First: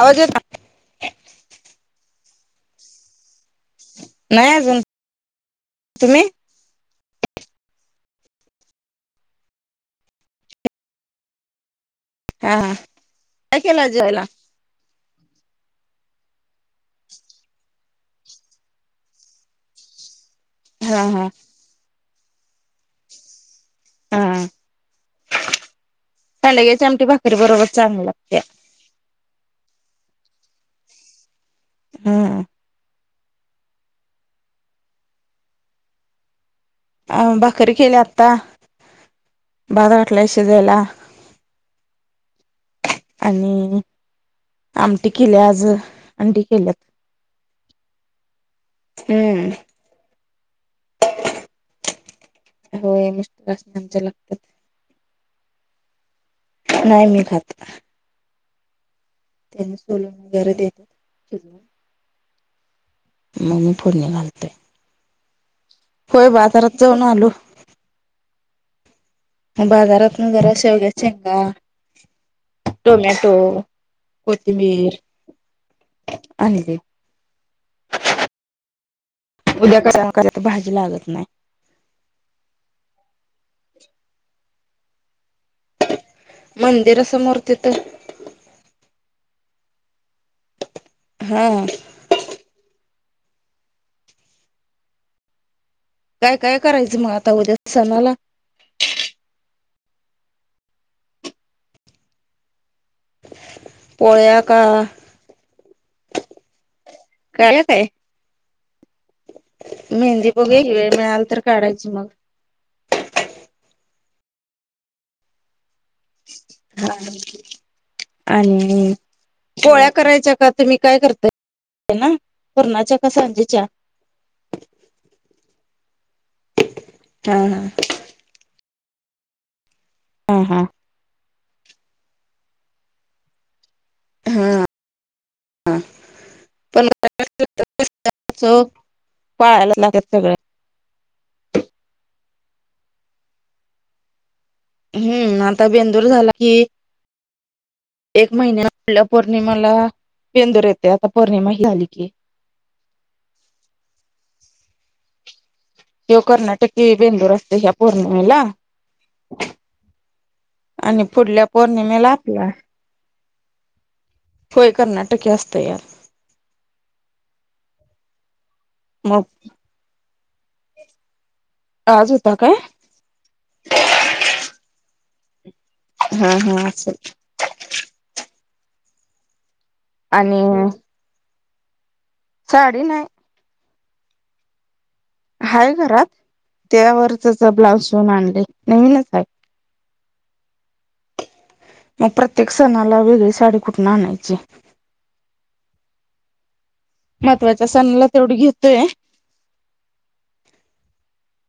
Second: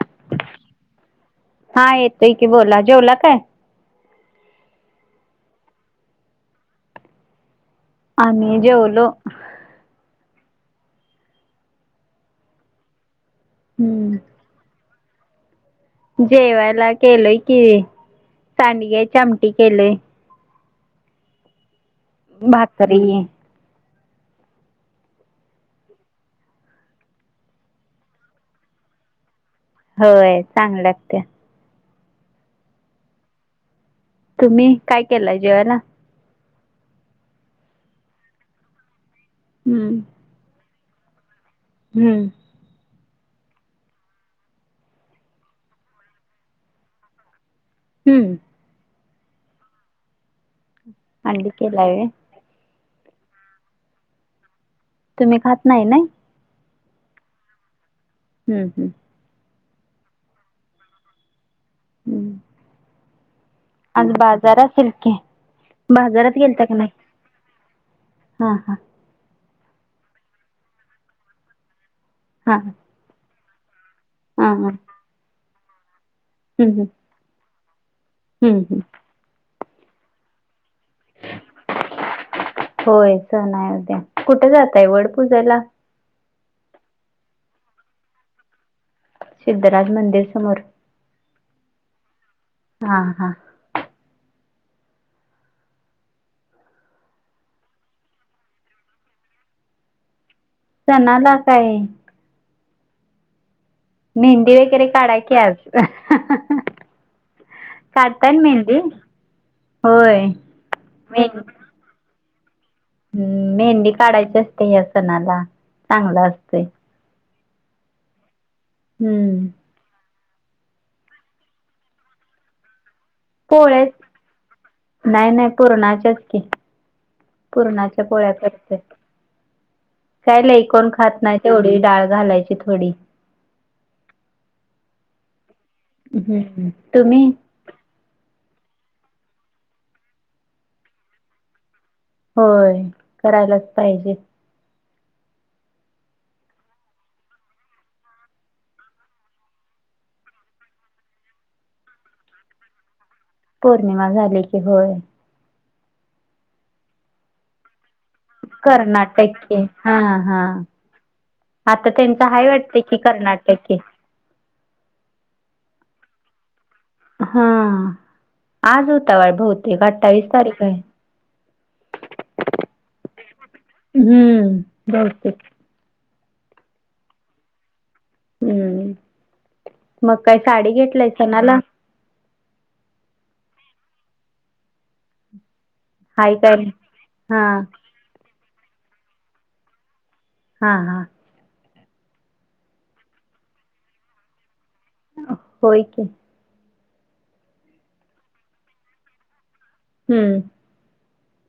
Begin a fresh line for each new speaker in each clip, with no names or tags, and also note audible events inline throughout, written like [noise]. आवाज य, [inaudible]
त की बोला जेवला काय?
नाही अजून तुम्ही,
आम्ही जेवलो.
हा हा काय केले जेवायला.
हम्म जेवायला केलय कि सांडग्या चमटी केलय.
हा हा,
भाकरी
हा, कांडगिरी चमट भाकरी बरोबर चांगल्या लागत्या
होय चांगलंत त्या
हम्,
तुम्ही काय केलंय जेवायला.
अ भाकरी केली आता बाद
हम्म
वाटलाय शिजायला.
हम्म.
आणि आमटी केले आज आंटी केल्यात
हम्म,
हम्म,
अंडि केल्या होय.
हो मुस्त असणे आमच्या लागतात
तुम्ही खात नाही ना
नाही मी खात.
हम्म हम्म,
त्यांना सोलून वगैरे देतात.
हम्म
मग मी फोडणी
आज
घालतोय
बाजार सिलक.
होय
बाजारात गेलता का नाही
जाऊन आलो
हा हा
बाजारातून जरा शेवग्याचंगा
हा हा
टोमॅटो
हा
कोतबीर आणिले
हम्म हम्म हम्म,
उद्या क क तर भाजी लागत नाही. [inaudible]
नाही उद्या कुठे जातय वड पूजाला
मंदिरासमोर तिथे
सिद्धराज मंदिर समोर
हा,
हा हा,
काय, काय, करायचं मग आता उद्या सणाला.
सणाला काय?
पोळ्या
मेहंदी
का
वगैरे काढा क
काळ्या काय
काढतान मेहंदी. होय
मेहंदी बघे ही वेळ मिळाल तर काढायची मग.
हम्म मेहंदी काढायची असते ह्या सणाला. चांगला असतोय
हा. आणि
हम्म
पोळ्या करायच्या का तुम्ही काय करता ना पुरणाच्या पाज चार [unintelligible]
नाही, नाही, नाही पुरणाच्याचकी
हा हा
पुरणाच्या पोळ्या करते. काय
हा हा
नाही कोण खात नाही तेवढी डाळ घालायची थोडी.
हा
हम्म
पण
तुम्ही
पाळायलाच लागात सगळं.
होय करायलाच पाहिजे.
हम्म आता बेंदूर झाला कि एक महिन्या म्हटल्या पौर्णिमाला. बेंदुर येते आता पौर्णिमा हि आली की.
पौर्णिमा झाली की होय.
कर्नाटक बेंदूर असते ह
कर्नाटक के हा हा.
आणि पुढल्या
आता
पौर्णिमेला
त्यांच
आपला
हाय वाटत की कर्नाटके.
होय कर्नाटके असतं यार
हा आज होता
मग
वाळ बहुतेक अठ्ठावीस तारीख आहे.
आज होता काय?
हम्म बहुतेक.
हम्म हम्म आज
हम्म मग
आणि
काही साडी घेतलाय सणाला.
साडी नाही. हाय घरात
हाय काय
त्यावरच
हा
ब्लाउज शिवून आणले नवीनच आहे.
हा हा.
मग प्रत्येक सणाला वेगळी साडी कुठून आणायची.
होय की.
महत्त्वाच्या सणला तेवढी घेतोय.
हम्म.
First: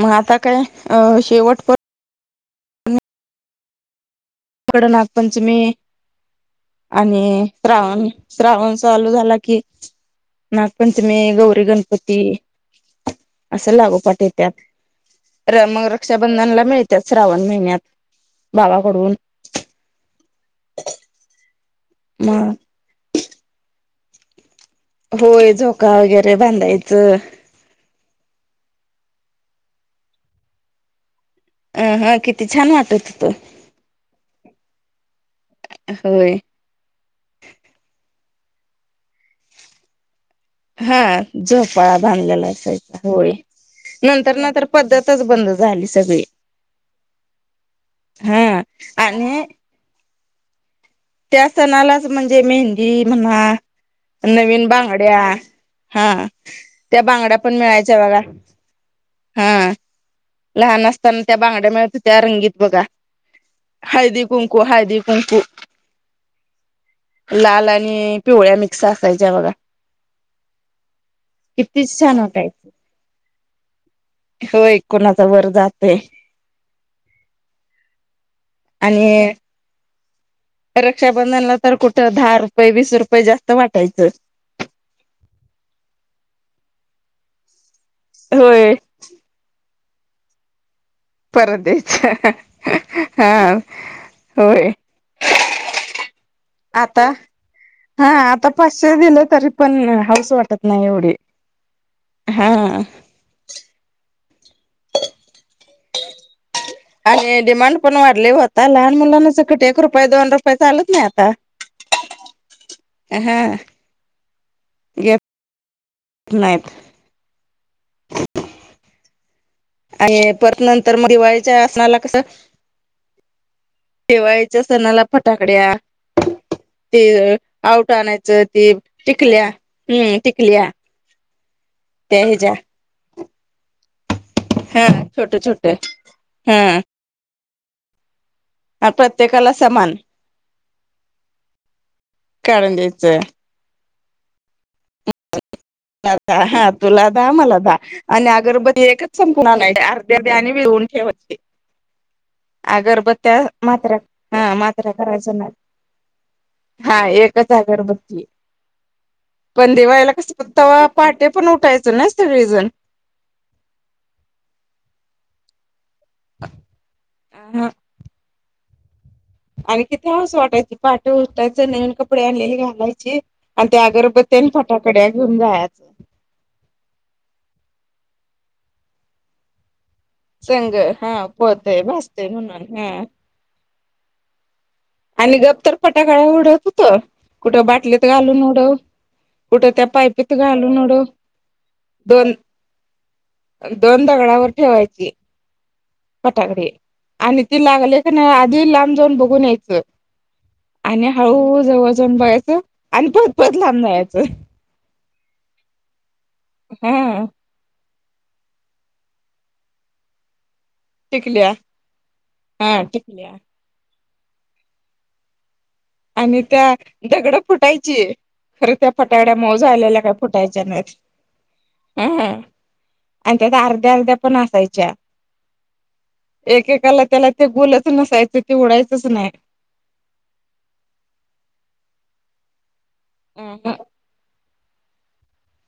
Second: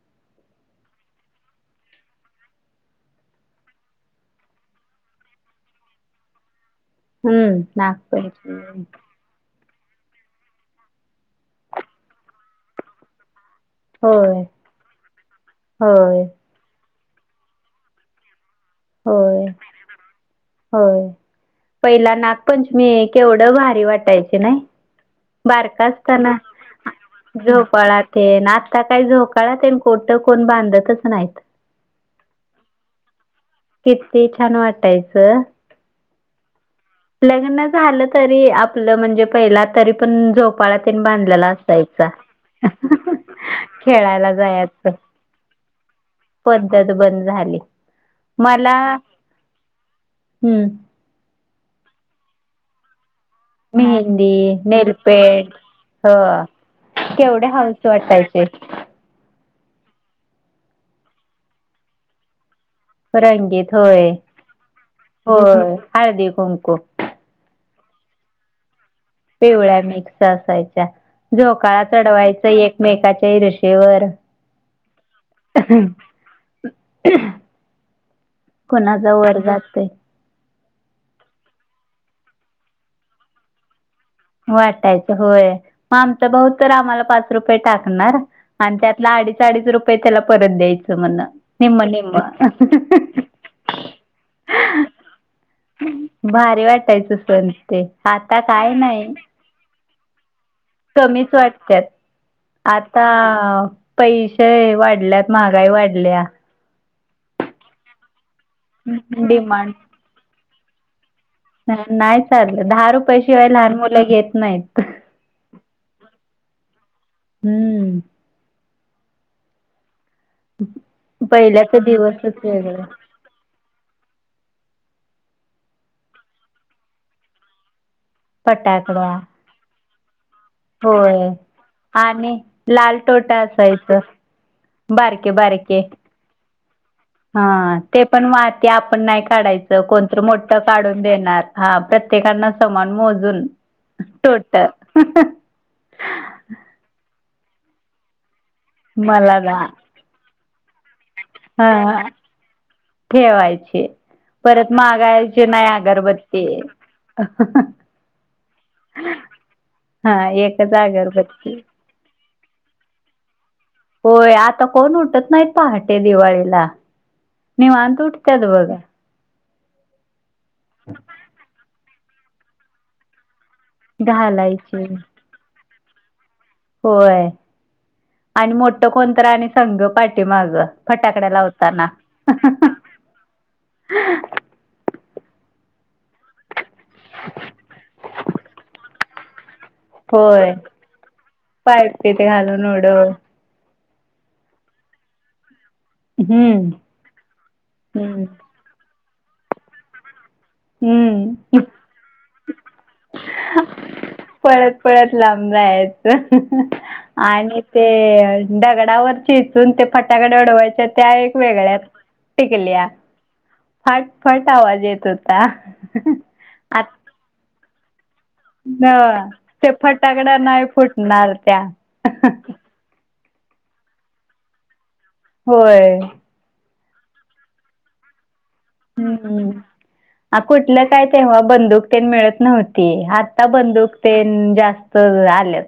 मग आता काय अ शेवट प पुढ नागपंचमी. आणि
हम्म
श्रावण श्रावण
नागपंचमी
चालू झाला की. नागपंचमी, गौरी गणपती, असं लागोपाठ येत
होय
त्या मग
होय
रक्षाबंधनला मिळते. त्या श्रावण महिन्यात भावाकडून
होय पहिला
मग
नागपंचमी केवढ भारी वाट नाही
होय
बारका
झोका वगैरे
असताना
बांधायचं
झोपाळ. ते ना आता काय झोकाळात कोटं कोण बांधतच नाहीत.
अं हा किती छान वाटत तो.
किती छान वाटायचं.
होय.
लग्न झालं तरी आपल म्हणजे पहिला तरी पण. झोपाळा
हा
तेन बांधलेला
झोपाळा
असायचा.
बांधलेला असायचा होळी.
खेळायला
नंतर नंतर
जायचं
पद्धतच बंद झाली सगळी.
पद्धत बंद झाली.
हा
मला
आणि
हम्म.
त्या सणालाच म्हणजे मेहंदी म्हणा
मेहंदी,
नवीन बांगड्या
नेलपेंट
हा
हो
त्या बांगड्या
केवढे
पण
हौस
मिळायच्या बघा.
वाटायचे
हा, लहान असताना त्या बांगड्या मिळत त्या रंगीत बघा
रंगीत होय
हळदी कुंकू हळदी कुंकू
होय हळदी, कुंकू
लाल आणि पिवळ्या मि
पिवळ्या मिक्स असायच्या, झोकाळा
किती छान
चढवायचा एकमेकाच्या इरशेवर,
हो एक कोणाचा वर जातय.
कोणाचा
आणि
वर जातय.
रक्षाबंधनला तर कुठं दहा रुपये, वीस रुपये जास्त वाटायचं.
वाटायचं होय मग आमचा भाऊ तर आम्हाला पाच रुपये टाक टाकणार
होय
आणि त्यातला अडीच अडीच रुपये त्याला परत द्यायचे. तमना
परत
निम निम
द्यायचं हा होय.
भारी
आता
वाटायचं सण ते
हा
आता काय
पाचशे
नाही.
दिलं तरी पण हाऊस वाटत नाही एवढी.
कमीच वाटत्यात.
हा
आता पैसे वाढल्यात, महागाई वाढल्या
आणि डिमांड पण वाढली होता लहान मुलांनाच कठ
डिमांड
एक रुपये दोन रुपये चालत नाही. आता.
नाही चाललं दहा रुपयया
हा
शिवाय लहान मुलं घेत नाहीत.
घेत नाहीत.
हम्म
आणि परत नंतर मग दिवाळीच्या
पहिल्याच
सनाला कस
दिवसच वेगळं
दिवाळीच्या सणाला फटाकड्या ते आउ आणायचं ती
फटाकडा
टिकल्या हम्म! टिकल्या
होय
त्या
आणि
ह्याच्या
लाल टोटा असायचं.
हा
बारके
छोटे छोटे
बारके
हा.
हा ते पण माती आपण नाही
प्रत्येकाला
काढायचं,
समान
कोण तर मोठ काढून देणार हा प्रत्य प्रत्येकांना
काढून
समान
द्यायचं
मोजून.
हा तुला दहा मला दहा आणि गरब एकच
मला
संप
ना
अर्ध्याध्या आणिळून
हा
अगरबत्याअ
ठेवायचे
मात्र्या
परत मागायचे नाही अगरबत्ते.
हा एकच अगरबत्ती
[unintelligible]
पण देवायला कस ते पहाटे पण उठायचं नाही सगळेजण.
होय आता कोण उठत नाहीत पहा ते दिवाळीला
हा
निवांत उठतात बघा.
आणि किथे हऊस वाटायची पाटे उठटायचे नवीन कपडे आलेले घालायचे, आणि त्या अगरबर तेन
घालायची
फटाकड्या घेऊन जायचं.
होय आणि मोठ कोणत आणि संघ पाठी माग
संग हा
फटाकड्या
पळतय
लावताना.
भासतय म्हणून हा आणि गप तर फटाकळा उडत होत कुठं बाटलीत घालून उडव, कुठे त्या पायपीत
होय
घालून उडव,
पायपीट
दोन
घालून उडव
दोन दगडावर ठेवायची. पटाकडे
हम्म
आणि ते लागले का
हम्म.
नाही आधी लांब जाऊन बघून यायचं, आणि
हम्म
हळूहळू जवळ जाऊन बघयचं आणि परत पळत लांब जायचं,
पळत पळत लांबयच
हा
आणि ते दगडावर चिचून ते फट्याकडे अडवाय अ त्या एक
टिकल्या
वेगळ्या
हा
टिकल्या.
टिकल्या
फाट फट आवाज येत होता.
आणि त्या
आ
दगड फुटायची. खर त्या फटाकड्या मऊ
ते
झालेल्या, काही
फटाकड्या
फुटायच्या
नाही
नाहीत
फुटणार त्या
ह ह आणि त्यात अर्ध्या, अर्ध्या पण असायच्या
होय!
एकेकाला त्याला ते गोलच नसायचं, ते उडायचंच नाही.
त काय तेव्हा बंदूकतेन मिळत नव्हती, आता
नाही
बंदूकतेन जास्त त आले.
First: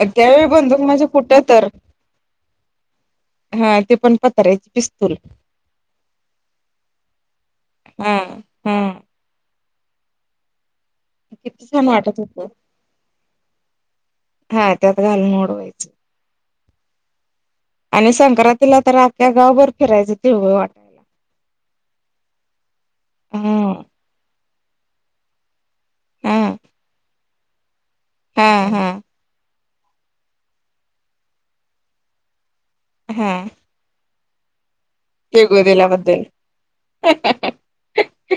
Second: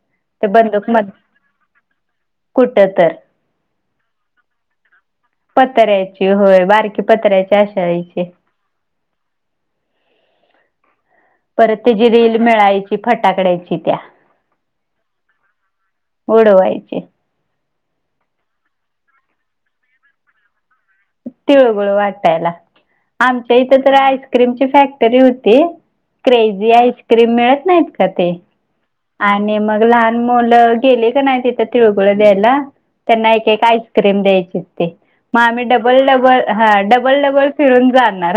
अ त्यावेळी बंदूक माझ्या कुठ तर,
कुठं तर
हा ते प [unintelligible]
पत्र्याची होय, बारकी पत्र्याचे आशा
हा
याचे
हा किती
परत
छान
त्याची
वाटत
रील
होत
मिळायची, फटाकड्याची त्या
हा त्यात घालून उडवायचं.
के [unintelligible]
आणि संक्रांतीला तर, आख्या गावभर फिरायचं तिळगुळ वाटत.
तिळगुळू वाटायला, आमच्या
हा
इथं तर आईस्क्रीमची फॅक्टरी होती.
हा
क्रेझी आईसक्रीम मिळत नाहीत. का ते
हा, हम
आणि मग लहान मुलं गेले का नाही तिथं तिळगुळ द्यायला,
हा
त्यांना एक, एक, आईसक्रीम ेम द्यायचे ते [unintelligible] मग
तिळगुळ
आम्ही डबल,
दिल्याबद्दल
डबल, हा डबल, डबल, फिरून जाणार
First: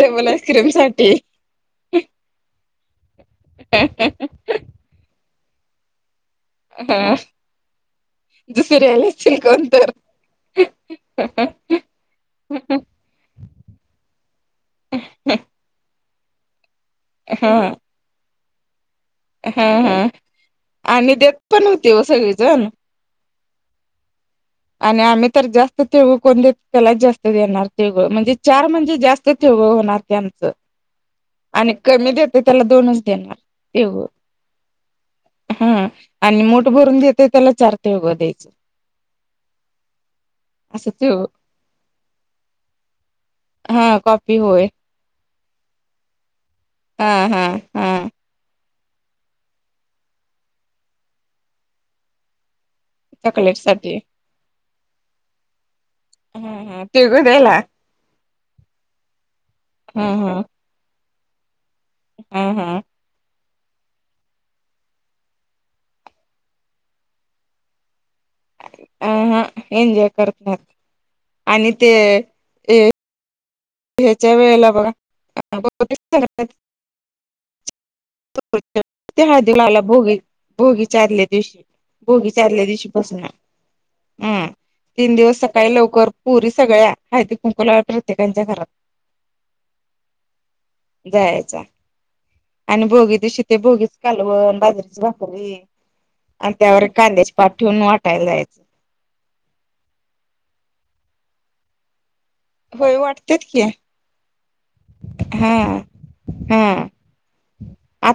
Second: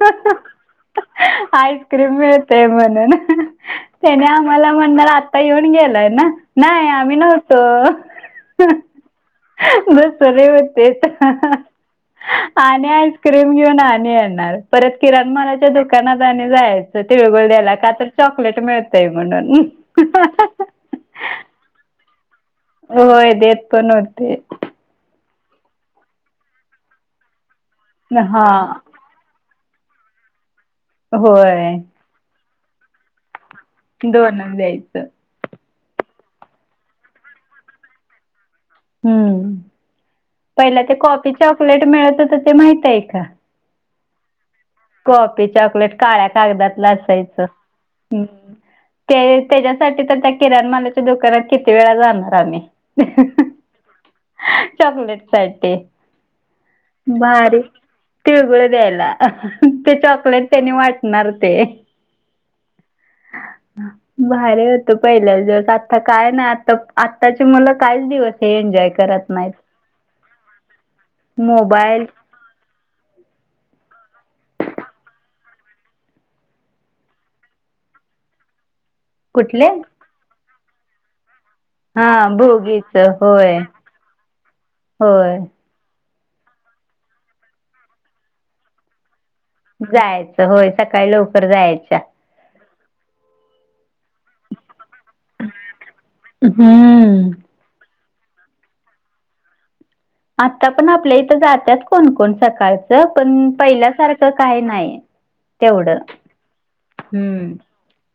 डबल आईस्क्रीम साठी
आईस्क्रीम मिळते म्हणून त्याने आम्हाला आता येऊन गेलाय नाय, नाही
हा
आम्ही नव्हतो.
दुसरी आली असतील कोण तर
बस अरेव तेच [unintelligible] आणि आईस्क्रीम घेऊन आणि येणार, परत किराणा मलाच्या दुका दुकानात आणि जायच तिळगुळ
हा
द्यायला, का तर चॉकलेट मिळतय.
हा, हा आणि देत पण होती व सगळी
होय, देत पण होते.
आणि आम्ही तर जास्त तिळगुळ कोण देत, त्याला जास्त देणार, तिळगुळ म्हणजे
हा
चार म्हणजे जास्त होणार त्यांचं, आणि
होय
कमी देते त्याला दोनच देणार तिळगुळ
दोनच द्यायचं
हा आणि मुठ भरून देत, त्याला चार तिळगुळ द्यायचं.
हम्म, पहिला
असं
ते
तिळगुळ
कॉपी चॉकलेट मिळत होत ते माहित आहे का?
हा, कॉपी होय
कॉफी चॉकलेट, काळ्या कागदातला
हा
असायचं.
हा हा
ते त्याच्यासाठी, तर त्या किराणमालाच्या दुकानात किती वेळा जाणार आम्ही.
चॉकलेट साठी
चॉलेट आहेत ते
हम्, ह तिळगुळ द्यायला!
तिळगुळ द्यायला, ते चॉकलेट त्यानी वाटणार ते.
हम, हम
भारी होत पहिल्याच दिवस, आता काय नाही आता आत्ताची मुलं कायच दिवस एनजॉय
अ
करत
हा
नाही.
एन्जॉय करत नाहीत आणि ते अ ह्याच्या वेळेला बघा
कुठले
हला भोगी भोगी आदल्या दिवशी [unintelligible]
हा
भोगीच्या आदल्या दिवशी
भोगीच
पासून,
होय
अम् तीन
होय
दिवस सकाळी लवकर पोरी सगळ्या, हळदी, कुंकू लावायला प्रत्येकांच्या घरात
जायचं होय, सकाळी लवकर
जायचा
जायच्या
आणि भोगी दिवशी तेे भोगी कालवण, बाजरीची भाकरी, आणि त्यावर
हम्म
कांद्याची पात ठेऊन वाट वाटायला जायचं.
आता पण आपल्या इथं जातातच कोणकोण
होय
सकाळचं
वाटत्यात
पण
की
पहिल्यासारखं काय नाही
हा
तेवढं
हा
हम्म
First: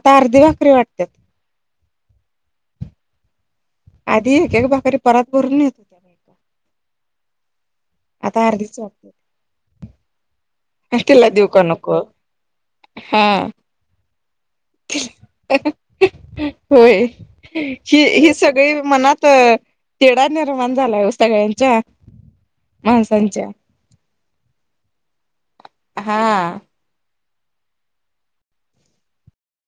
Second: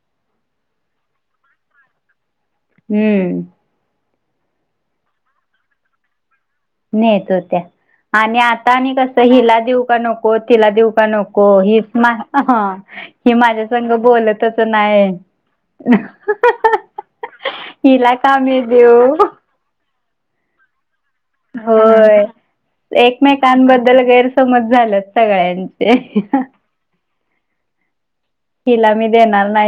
अर्धी भाकरी वाटतात
हम्म
आधी एक एक भाकरी परत भरून येतो त्या बाका
नाही येत हो त्या आणि आता आणि
वाटत्यात
कसं हिला देऊ का नको तिला देऊ का
तिला
नको
देऊ का
हि
नको हा
हि माझ्या संघ बोलतच नाही
हि
हिला
ही
का मी
सगळी
देऊ
मनात तेडा निर्माण झालाय सगळ्यांच्या
होय
माणसांच्या
एकमेकांबद्दल गैरसमज झालं सगळ्यांचे
हा
तिला मी देणार नाही